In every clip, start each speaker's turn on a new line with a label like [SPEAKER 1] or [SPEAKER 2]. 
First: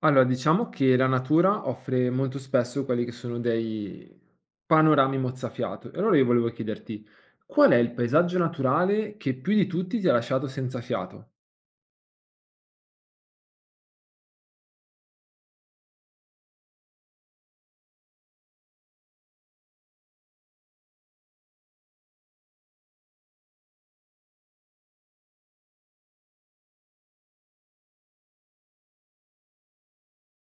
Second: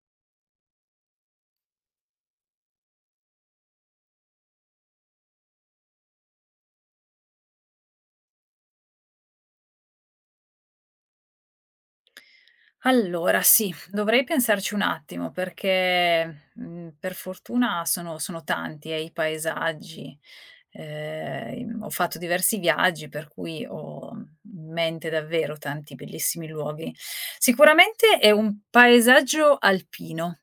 [SPEAKER 1] Allora, diciamo che la natura offre molto spesso quelli che sono dei panorami mozzafiato. E allora io volevo chiederti, qual è il paesaggio naturale che più di tutti ti ha lasciato senza fiato?
[SPEAKER 2] Allora sì, dovrei pensarci un attimo perché, per fortuna sono tanti, i paesaggi. Ho fatto diversi viaggi per cui ho in mente davvero tanti bellissimi luoghi. Sicuramente è un paesaggio alpino.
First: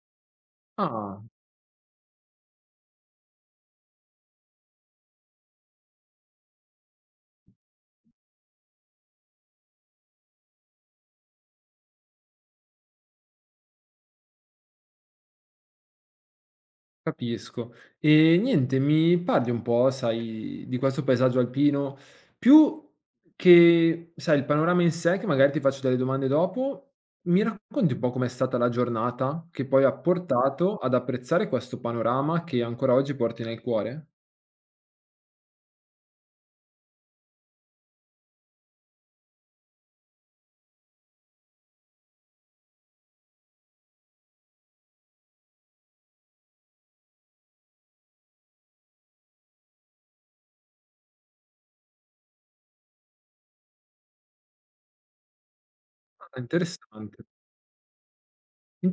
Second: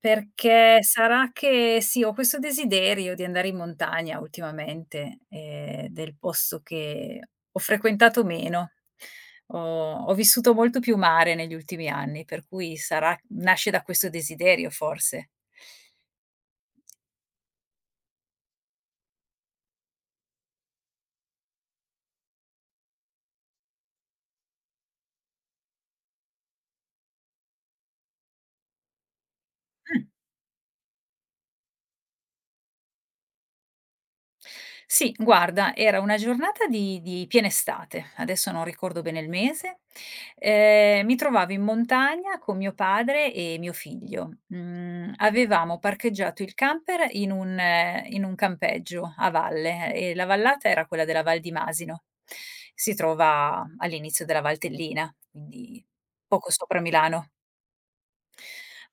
[SPEAKER 2] Perché
[SPEAKER 1] Ah,
[SPEAKER 2] sarà che sì, ho questo desiderio di andare in montagna ultimamente, del posto che ho frequentato meno. Ho Ho vissuto molto più mare negli ultimi anni, per cui sarà nasce da questo desiderio forse.
[SPEAKER 1] capisco. E niente, mi parli un po', sai, di questo paesaggio alpino, più che, sai, il panorama in sé, che magari ti faccio delle domande dopo, mi racconti un po' com'è stata la giornata che poi ha portato ad apprezzare questo panorama che ancora oggi porti nel cuore?
[SPEAKER 2] Sì, guarda, era una giornata di piena estate, adesso non ricordo bene il mese. Mi trovavo in montagna con mio padre e mio figlio. Mhmm, Avevamo parcheggiato il camper in un campeggio a valle, e la vallata era quella della Val di Masino. Si trova all'inizio della Valtellina, quindi
[SPEAKER 1] Ah,
[SPEAKER 2] poco sopra
[SPEAKER 1] interessante,
[SPEAKER 2] Milano.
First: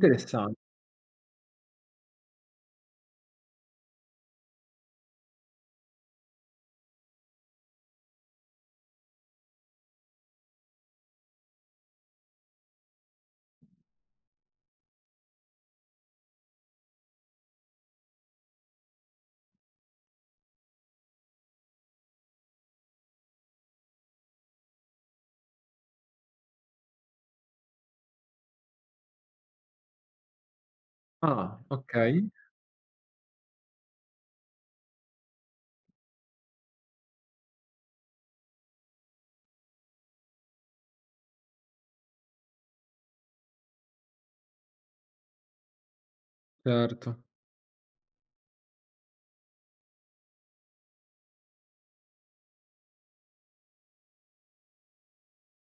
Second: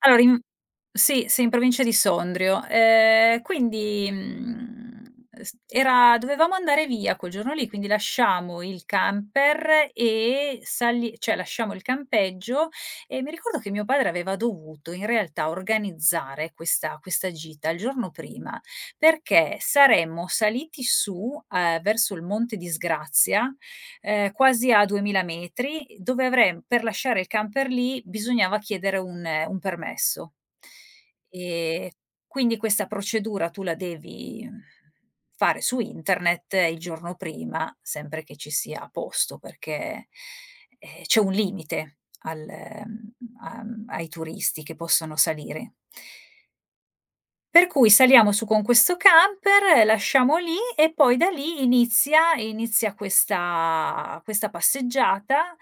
[SPEAKER 2] Allora in Sì, sì, in provincia di Sondrio. Quindi, mhmm, s era Dovevamo andare via quel giorno lì, quindi lasciamo il camper e sali cioè lasciamo il campeggio e mi ricordo che mio padre aveva dovuto in realtà organizzare questa gita il giorno prima, perché saremmo saliti su, verso il Monte di Sgrazia, quasi a 2000 metri, dove avrem per lasciare il camper lì bisognava chiedere un permesso.
[SPEAKER 1] ah,
[SPEAKER 2] Ehm,
[SPEAKER 1] okay,
[SPEAKER 2] quindi questa procedura tu la devi, fare su internet il giorno prima, sempre che ci sia a posto, perché, c'è un limite a ai turisti che possono salire.
[SPEAKER 1] certo.
[SPEAKER 2] Per cui saliamo su con questo camper, lasciamo lì e poi da lì inizia questa passeggiata,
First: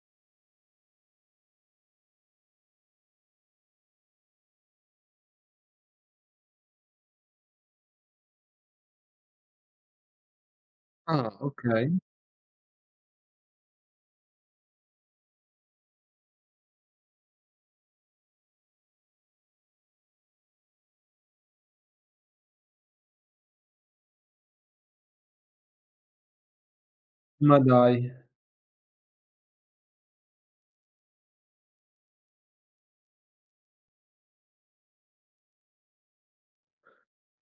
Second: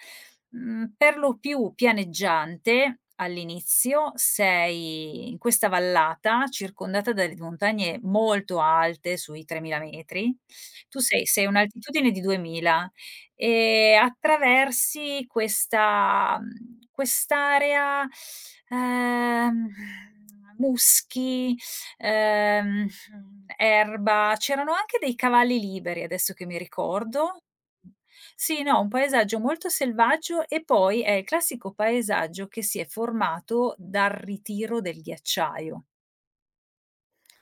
[SPEAKER 2] per lo più pianeggiante all'inizio. Sei in questa vallata circondata dalle montagne molto alte, sui 3000 metri. Tu sei
[SPEAKER 1] Ah,
[SPEAKER 2] sei a
[SPEAKER 1] okay,
[SPEAKER 2] un'altitudine di 2000 e attraversi quest'area, ehm, muschi, Ehm, erba, c'erano anche dei cavalli liberi, adesso che mi ricordo.
[SPEAKER 1] ma dai,
[SPEAKER 2] Sì, no, un paesaggio molto selvaggio e poi è il classico paesaggio che si è formato dal ritiro del ghiacciaio.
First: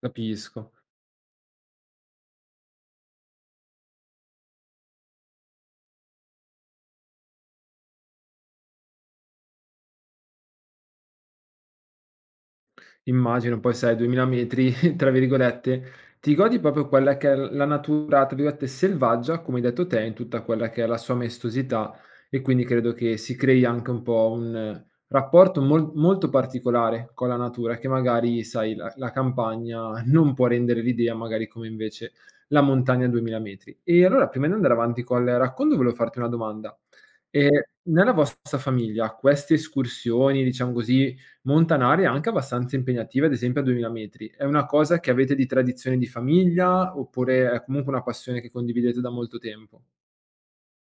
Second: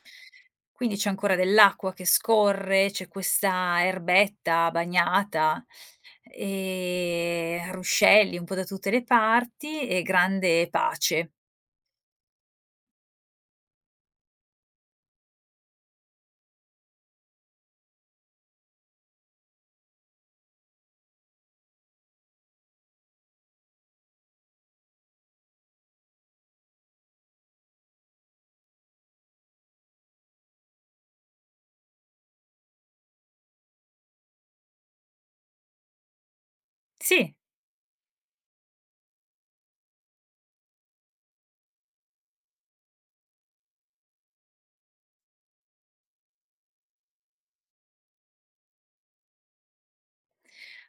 [SPEAKER 1] capisco.
[SPEAKER 2] Quindi c'è ancora dell'acqua che scorre, c'è questa erbetta bagnata, ruscelli un po' da tutte le parti e grande pace.
[SPEAKER 1] Immagino, poi sai, "2000 metri", tra virgolette, ti godi proprio quella che è l la natura, tra virgolette, "selvaggia", come hai detto te, in tutta quella che è la sua maestosità e quindi credo che si crei anche un po' un rapporto molto particolare con la natura che magari, sai, la campagna non può rendere l'idea, magari come invece la montagna a 2000 metri. E allora prima di andare avanti col racconto volevo farti una domanda:
[SPEAKER 2] Sì.
[SPEAKER 1] ehm, nella vostra famiglia queste escursioni, diciamo così, Montanari è anche abbastanza impegnativa, ad esempio a 2000 metri. È una cosa che avete di tradizione di famiglia oppure è comunque una passione che condividete da molto tempo?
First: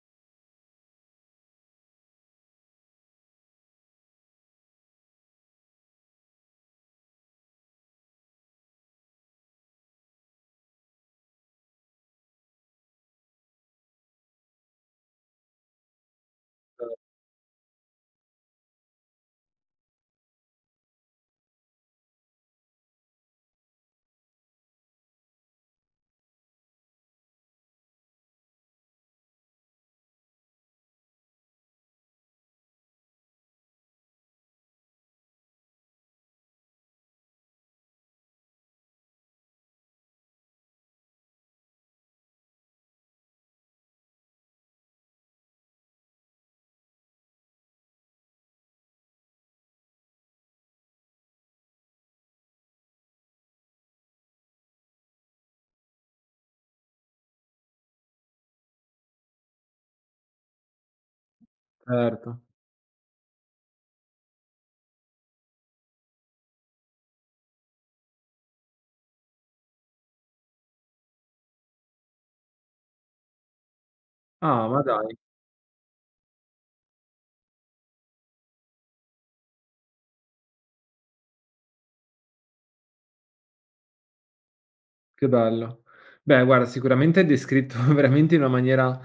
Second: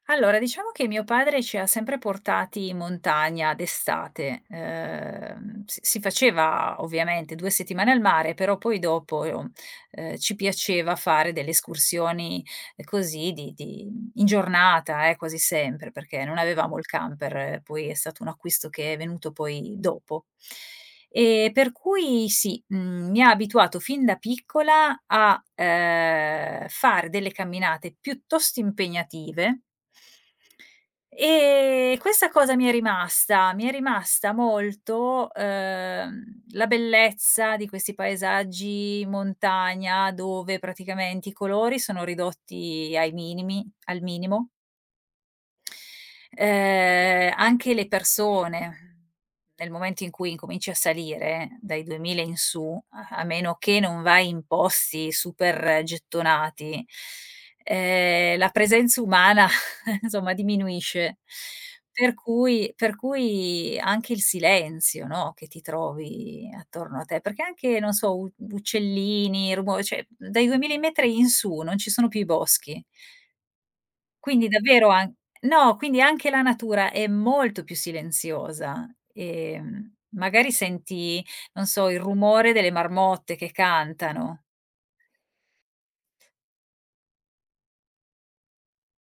[SPEAKER 2] Allora, diciamo che mio padre ci ha sempre portati in montagna d'estate. Si faceva ovviamente 2 settimane al mare, però poi dopo, ci piaceva fare delle escursioni, così di in giornata, quasi sempre, perché non avevamo il camper, poi è stato un acquisto che è venuto poi dopo. Per cui sì, mi ha abituato fin da piccola a, fare delle camminate piuttosto impegnative, questa cosa mi è rimasta. Mi è rimasta molto, la bellezza di questi paesaggi montagna dove praticamente i colori sono ridotti ai minimi al minimo. Anche le persone, nel momento in cui incominci a salire, dai 2000 in su, a meno che non vai in posti super gettonati, la presenza umana insomma diminuisce. Per
[SPEAKER 1] Certo.
[SPEAKER 2] cui per cui anche il silenzio, no, che ti trovi attorno a te, perché anche, non so, u uccellini, rumo cioè dai 2000 metri in su non ci sono più i boschi. Quindi
[SPEAKER 1] Ah, ma
[SPEAKER 2] davvero an
[SPEAKER 1] dai.
[SPEAKER 2] No, quindi anche la natura è molto più silenziosa. Magari senti, non so, il rumore delle marmotte che cantano.
[SPEAKER 1] Che bello. Beh, guarda, sicuramente hai descritto veramente in una maniera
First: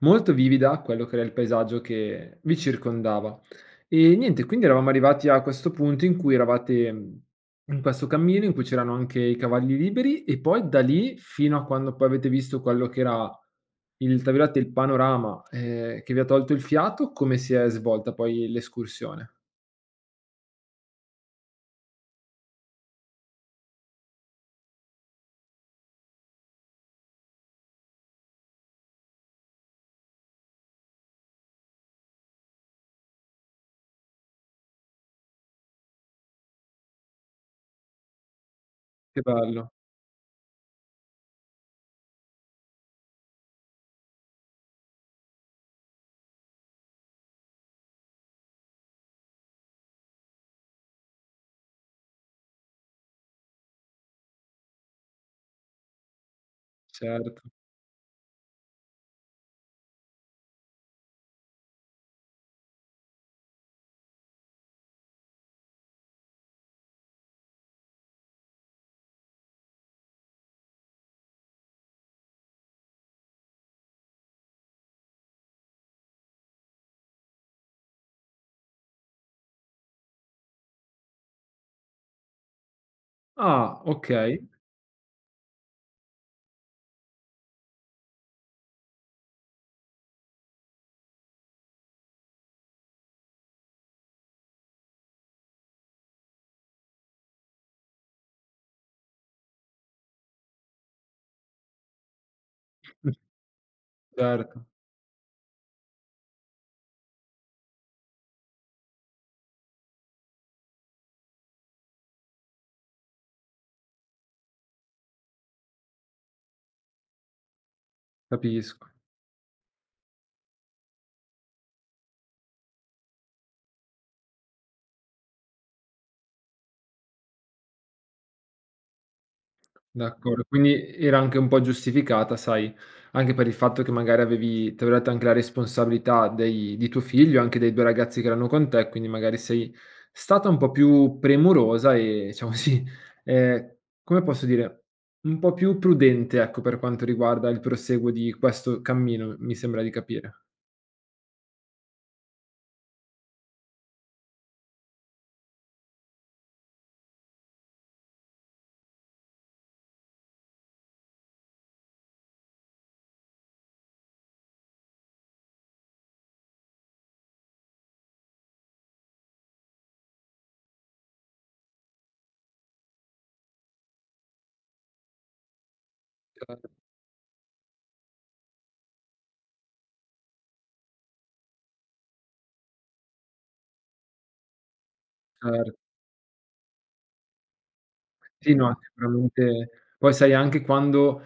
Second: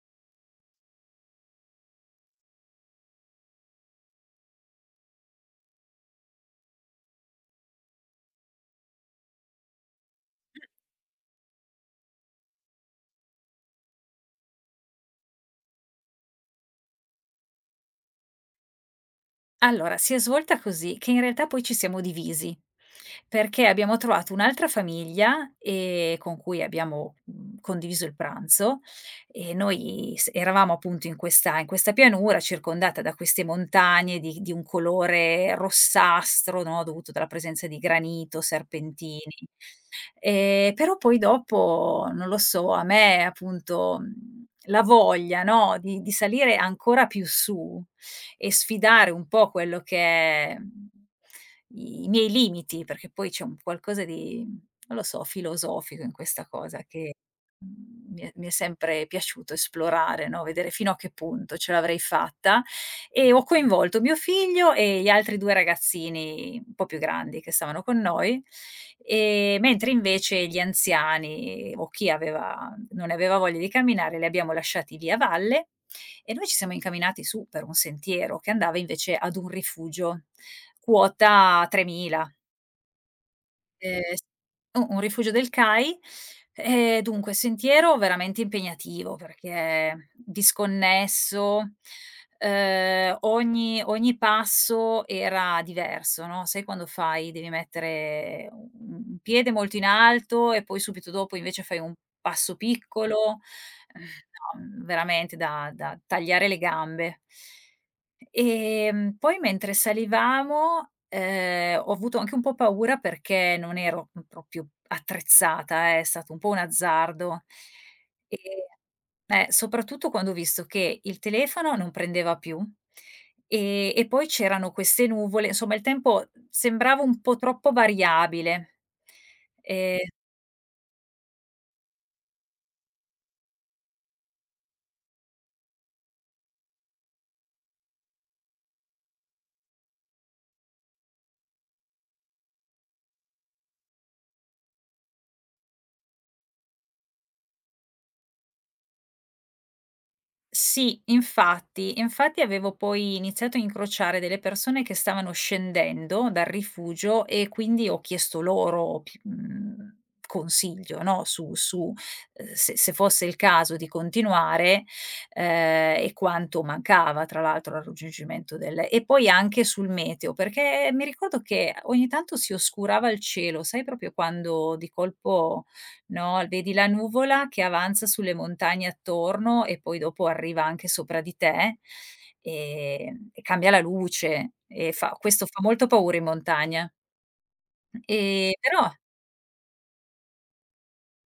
[SPEAKER 1] molto vivida quello che era il paesaggio che vi circondava. E niente, quindi eravamo arrivati a questo punto in cui eravate, mhmm, in questo cammino in cui c'erano anche i cavalli liberi e poi da lì fino a quando poi avete visto quello che era il tra virgolette, "il panorama", che vi ha tolto il fiato, come si è svolta poi l'escursione?
[SPEAKER 2] Allora, si è svolta così, che in realtà poi ci siamo divisi, perché abbiamo trovato un'altra famiglia, con cui abbiamo, condiviso il pranzo e noi s eravamo appunto in questa pianura circondata da queste montagne di un colore rossastro, no, dovuto dalla presenza di granito,
[SPEAKER 1] Che
[SPEAKER 2] serpentini.
[SPEAKER 1] bello,
[SPEAKER 2] Però poi dopo, non lo so, a me appunto, la voglia, no, di salire ancora più su e sfidare un po' quello che è, i miei limiti, perché poi c'è un qualcosa di, non lo so, filosofico in questa cosa che,
[SPEAKER 1] certo.
[SPEAKER 2] mhmm, mi è sempre piaciuto esplorare, no, vedere fino a che punto ce l'avrei fatta e ho coinvolto mio figlio e gli altri 2 ragazzini un po' più grandi che stavano con noi, mentre invece gli anziani o chi aveva non aveva voglia di camminare li abbiamo lasciati lì a valle e noi ci siamo incamminati su per un sentiero che andava invece ad un rifugio, quota 3000.
[SPEAKER 1] Ah,
[SPEAKER 2] S
[SPEAKER 1] okay.
[SPEAKER 2] u un rifugio del CAI. Dunque sentiero veramente impegnativo perché disconnesso, ogni passo era diverso, no, sai quando fai devi mettere u un piede molto in alto e poi subito dopo invece fai un passo piccolo. Ehm,
[SPEAKER 1] Certo,
[SPEAKER 2] No, veramente da tagliare le gambe. Poi mentre salivamo, ho avuto anche un po' paura perché non ero, proprio attrezzata, è stato un po' un azzardo. E
[SPEAKER 1] capisco.
[SPEAKER 2] Soprattutto quando ho visto che il telefono non prendeva più, e poi c'erano queste nuvole, insomma il tempo sembrava un po' troppo variabile. Ehm
[SPEAKER 1] D'accordo, quindi era anche un po' giustificata, sai, anche per il fatto che magari avevi, tra virgolette, anche la responsabilità dei di tuo figlio, anche dei 2 ragazzi che erano con te, quindi magari sei stata un po' più premurosa e diciamo così, ehm, come posso dire, un po' più prudente, ecco, per quanto riguarda il proseguo di questo cammino, mi sembra di capire.
[SPEAKER 2] Sì, infatti. Infatti avevo poi iniziato a incrociare delle persone che stavano scendendo dal rifugio e quindi ho chiesto loro consiglio, no, su, se fosse il caso di continuare, e quanto mancava tra l'altro al raggiungimento del e poi anche sul meteo, perché mi ricordo che ogni tanto si oscurava il cielo, sai proprio quando di colpo no,
[SPEAKER 1] Chiaro.
[SPEAKER 2] vedi la nuvola che avanza sulle montagne attorno e poi dopo arriva anche sopra di te, e cambia la luce e fa
[SPEAKER 1] Cer
[SPEAKER 2] molto paura in montagna.
[SPEAKER 1] sì, no,
[SPEAKER 2] Però
[SPEAKER 1] sicuramente poi sai anche quando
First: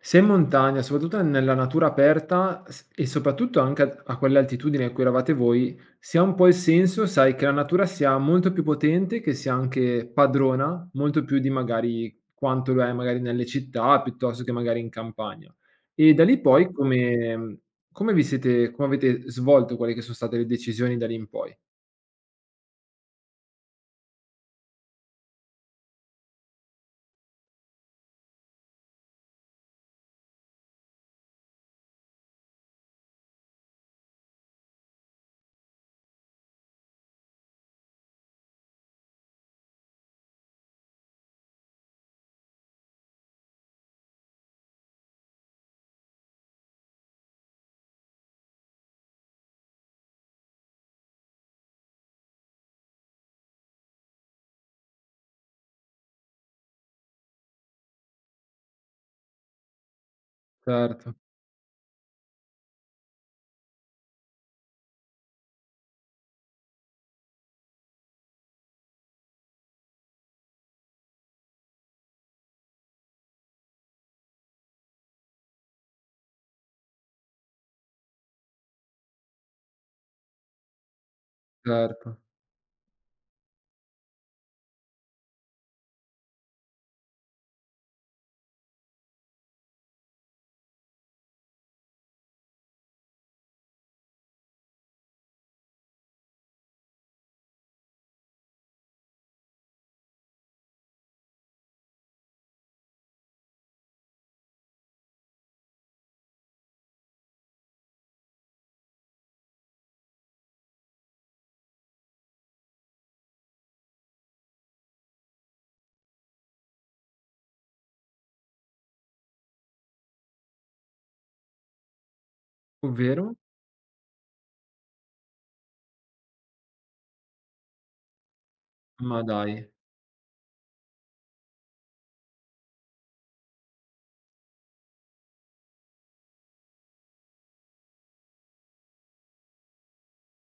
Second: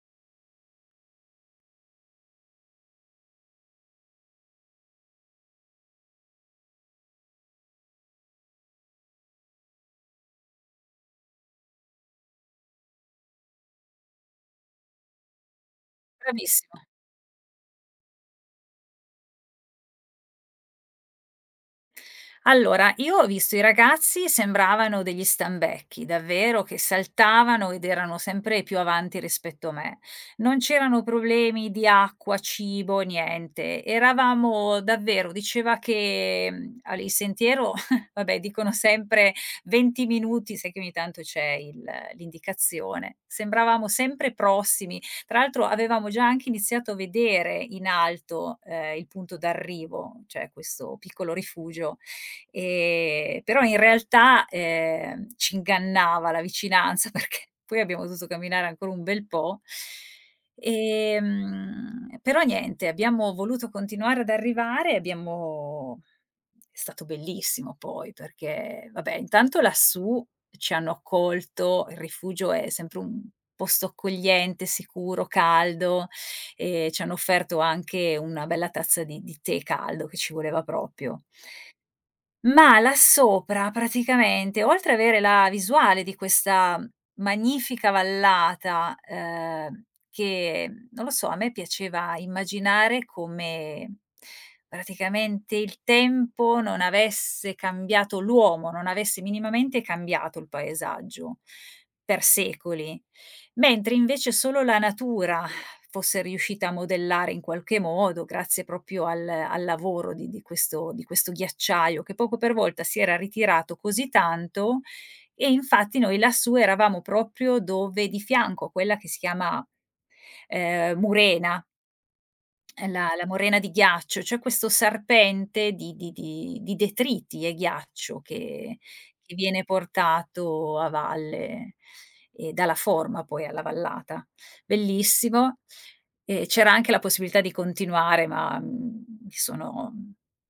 [SPEAKER 1] sei in montagna, soprattutto nella natura aperta s e soprattutto anche a quell'altitudine a cui eravate voi, si ha un po' il senso, sai, che la natura sia molto più potente, che sia anche padrona, molto più di magari quanto lo è magari nelle città, piuttosto che magari in campagna. E da lì poi
[SPEAKER 2] bravissimo.
[SPEAKER 1] come mhmm, come vi siete come avete svolto quelle che sono state le decisioni da lì in poi?
[SPEAKER 2] Allora, io ho visto i ragazzi sembravano degli stambecchi, davvero, che saltavano ed erano sempre più avanti rispetto a me. Non c'erano problemi di acqua, cibo, niente. Eravamo davvero, diceva che il sentiero, vabbè, dicono sempre 20 minuti, sai che ogni tanto l'indicazione. Sembravamo sempre prossimi. Tra l'altro avevamo già anche iniziato a vedere in alto, il punto d'arrivo, cioè questo piccolo rifugio. Però in realtà, ci ingannava la vicinanza perché poi abbiamo dovuto camminare ancora un bel po'.
[SPEAKER 1] Certo,
[SPEAKER 2] Però niente, abbiamo voluto continuare ad arrivare, abbiamo è stato bellissimo poi perché, vabbè, intanto lassù ci hanno accolto, il rifugio è sempre un posto accogliente, sicuro, caldo, ci hanno offerto anche una bella tazza di tè caldo che ci voleva proprio.
[SPEAKER 1] certo.
[SPEAKER 2] Ma là sopra praticamente, oltre ad avere la visuale di questa magnifica vallata, che non lo so, a me piaceva immaginare come praticamente il tempo non avesse cambiato l'uomo, non avesse minimamente cambiato il paesaggio per secoli, mentre invece solo la natura fosse riuscita a modellare in qualche modo grazie proprio al lavoro di questo ghiacciaio che poco per volta si era ritirato così tanto e infatti noi lassù eravamo proprio dove di fianco a quella che si chiama, Murena. La
[SPEAKER 1] Ovvero?
[SPEAKER 2] morena di ghiaccio, cioè questo serpente di detriti e ghiaccio che
[SPEAKER 1] Ma
[SPEAKER 2] che
[SPEAKER 1] dai.
[SPEAKER 2] viene portato a valle e dà la forma poi alla vallata. Bellissimo. E c'era anche la possibilità di continuare, ma, mi sono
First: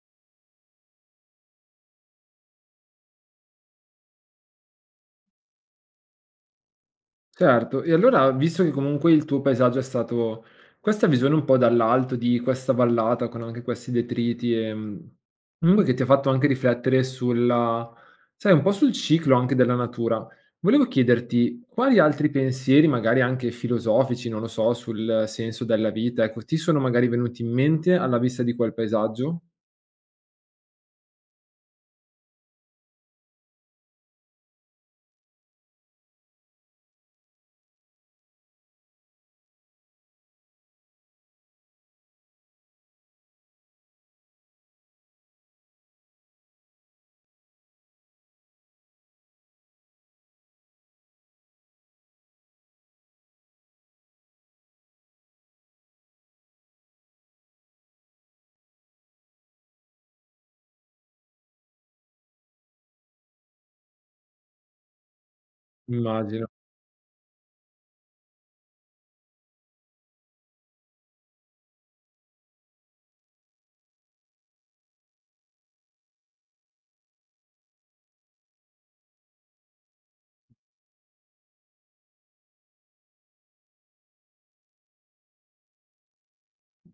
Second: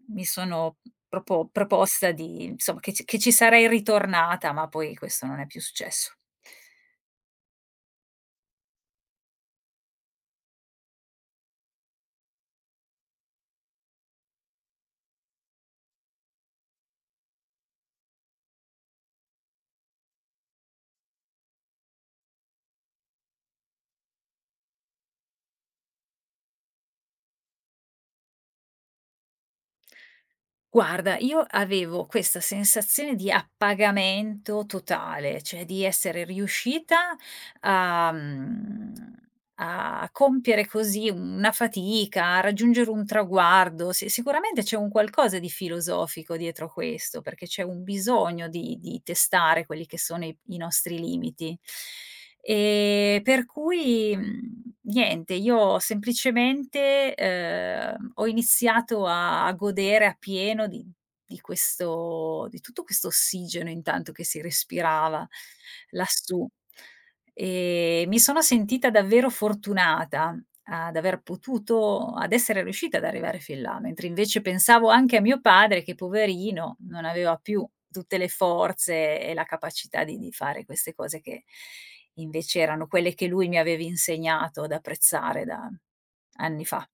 [SPEAKER 2] mi sono proposta di insomma che ci sarei ritornata, ma poi questo non è più successo.
[SPEAKER 1] Certo, e allora visto che comunque il tuo paesaggio è stato questa visione un po' dall'alto di questa vallata con anche questi detriti, comunque che ti ha fatto anche riflettere sulla sai un po' sul ciclo anche della natura. Volevo chiederti quali altri pensieri, magari anche filosofici, non lo so, sul senso della vita, ecco, ti sono magari venuti in mente alla vista di quel paesaggio?
[SPEAKER 2] Guarda, io avevo questa sensazione di appagamento totale, cioè di essere riuscita a mhmm a compiere così una fatica, a raggiungere un traguardo. Si Sicuramente c'è un qualcosa di filosofico dietro questo, perché c'è un bisogno di testare quelli che sono i nostri limiti. Per cui, niente, io semplicemente, ho iniziato a godere appieno di tutto questo ossigeno intanto che si respirava lassù.
[SPEAKER 1] Immagino.
[SPEAKER 2] Mi sono sentita davvero fortunata ad aver potuto ad essere riuscita ad arrivare fin là, mentre invece pensavo anche a mio padre che poverino non aveva più tutte le forze e la capacità di fare queste cose che invece erano quelle che lui mi aveva insegnato ad apprezzare da anni fa.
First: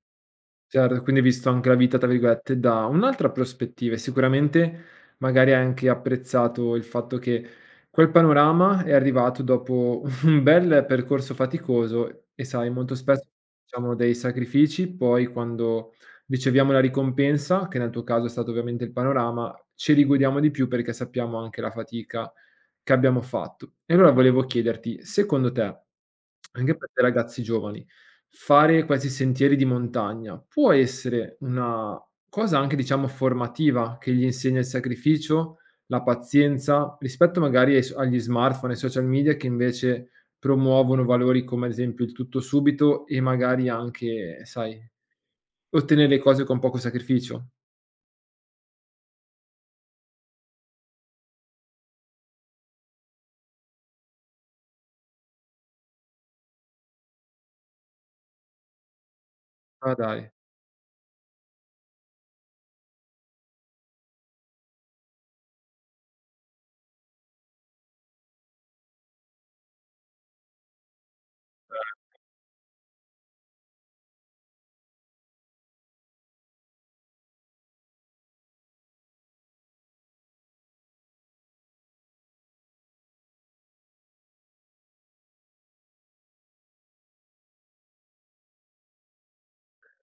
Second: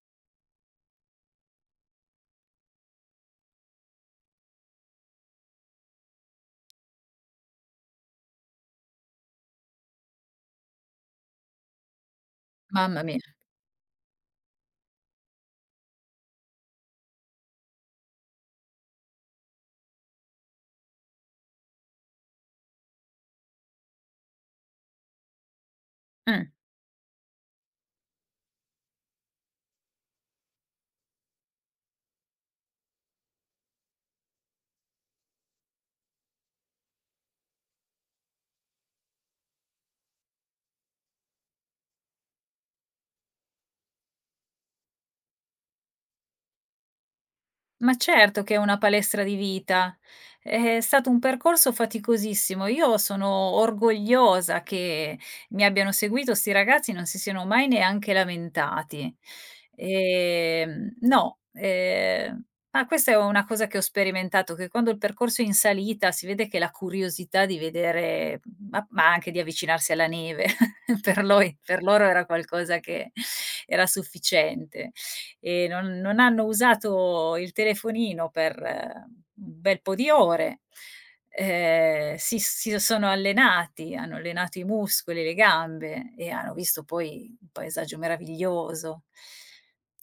[SPEAKER 1] Certo, quindi hai visto anche la vita, tra virgolette, da un'altra prospettiva e sicuramente magari hai anche apprezzato il fatto che quel panorama è arrivato dopo un bel percorso faticoso e sai, molto
[SPEAKER 2] Mamma mia.
[SPEAKER 1] spesso facciamo dei sacrifici, poi quando riceviamo la ricompensa, che nel tuo caso è stato ovviamente il panorama, ci rigodiamo di più perché sappiamo anche la fatica che abbiamo fatto. E allora volevo chiederti, secondo te,
[SPEAKER 2] Mh.
[SPEAKER 1] anche per te ragazzi giovani, fare questi sentieri di montagna può essere una cosa anche, diciamo, formativa, che gli insegna il sacrificio, la pazienza, rispetto magari ai s agli smartphone, ai social media che invece promuovono valori come ad esempio il tutto subito e magari anche, sai, ottenere le cose con poco sacrificio.
[SPEAKER 2] Ma certo che è una palestra di vita. È stato un percorso faticosissimo. Io sono orgogliosa che mi abbiano seguito 'sti ragazzi, non si siano mai neanche lamentati.
[SPEAKER 1] Ma dai.
[SPEAKER 2] No, ma questa è una cosa che ho sperimentato, che quando il percorso è in salita si vede che la curiosità di vedere ma anche di avvicinarsi alla neve per loro era qualcosa che era sufficiente e non hanno usato il telefonino per, un bel po' di ore, si sono allenati, hanno allenato i muscoli, le gambe e hanno visto poi un paesaggio meraviglioso.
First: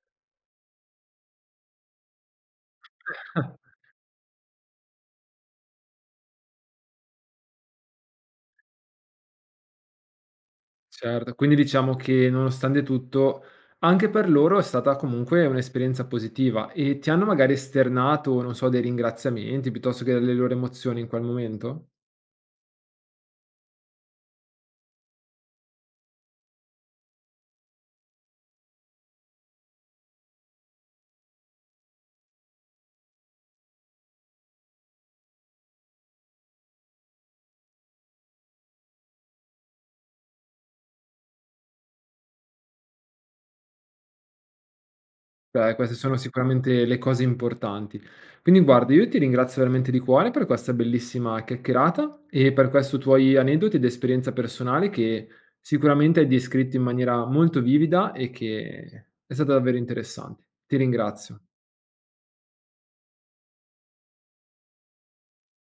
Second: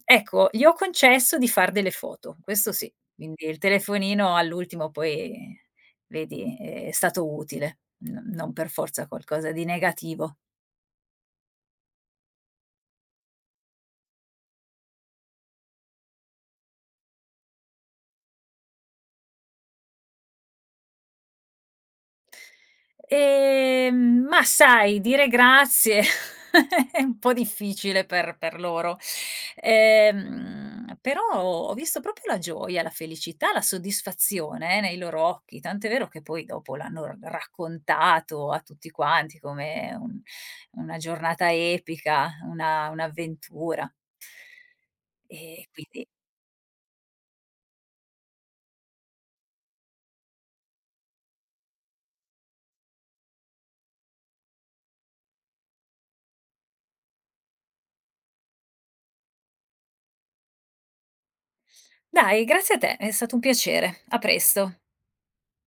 [SPEAKER 2] Ecco, gli ho concesso di far delle foto, questo sì, quindi il telefonino all'ultimo poi vedi è stato utile, n non per forza qualcosa di negativo.
[SPEAKER 1] Certo, quindi diciamo che nonostante tutto, anche per loro è stata comunque un'esperienza positiva e ti hanno magari esternato, non so, dei ringraziamenti piuttosto che delle loro emozioni in quel momento?
[SPEAKER 2] Ma sai, dire grazie è un po' difficile per loro. Però ho visto proprio la gioia, la felicità, la soddisfazione, nei loro occhi, tant'è vero che poi dopo l'hanno r raccontato a tutti quanti come un una giornata epica, una un'avventura. E
[SPEAKER 1] Beh, queste
[SPEAKER 2] quindi
[SPEAKER 1] sono sicuramente le cose importanti. Quindi guarda, io ti ringrazio veramente di cuore per questa bellissima chiacchierata e per questo tuoi aneddoti ed esperienza personale che sicuramente hai descritto in maniera molto vivida e che è stata davvero interessante. Ti ringrazio.
[SPEAKER 2] dai, grazie a te, è stato un piacere. A presto.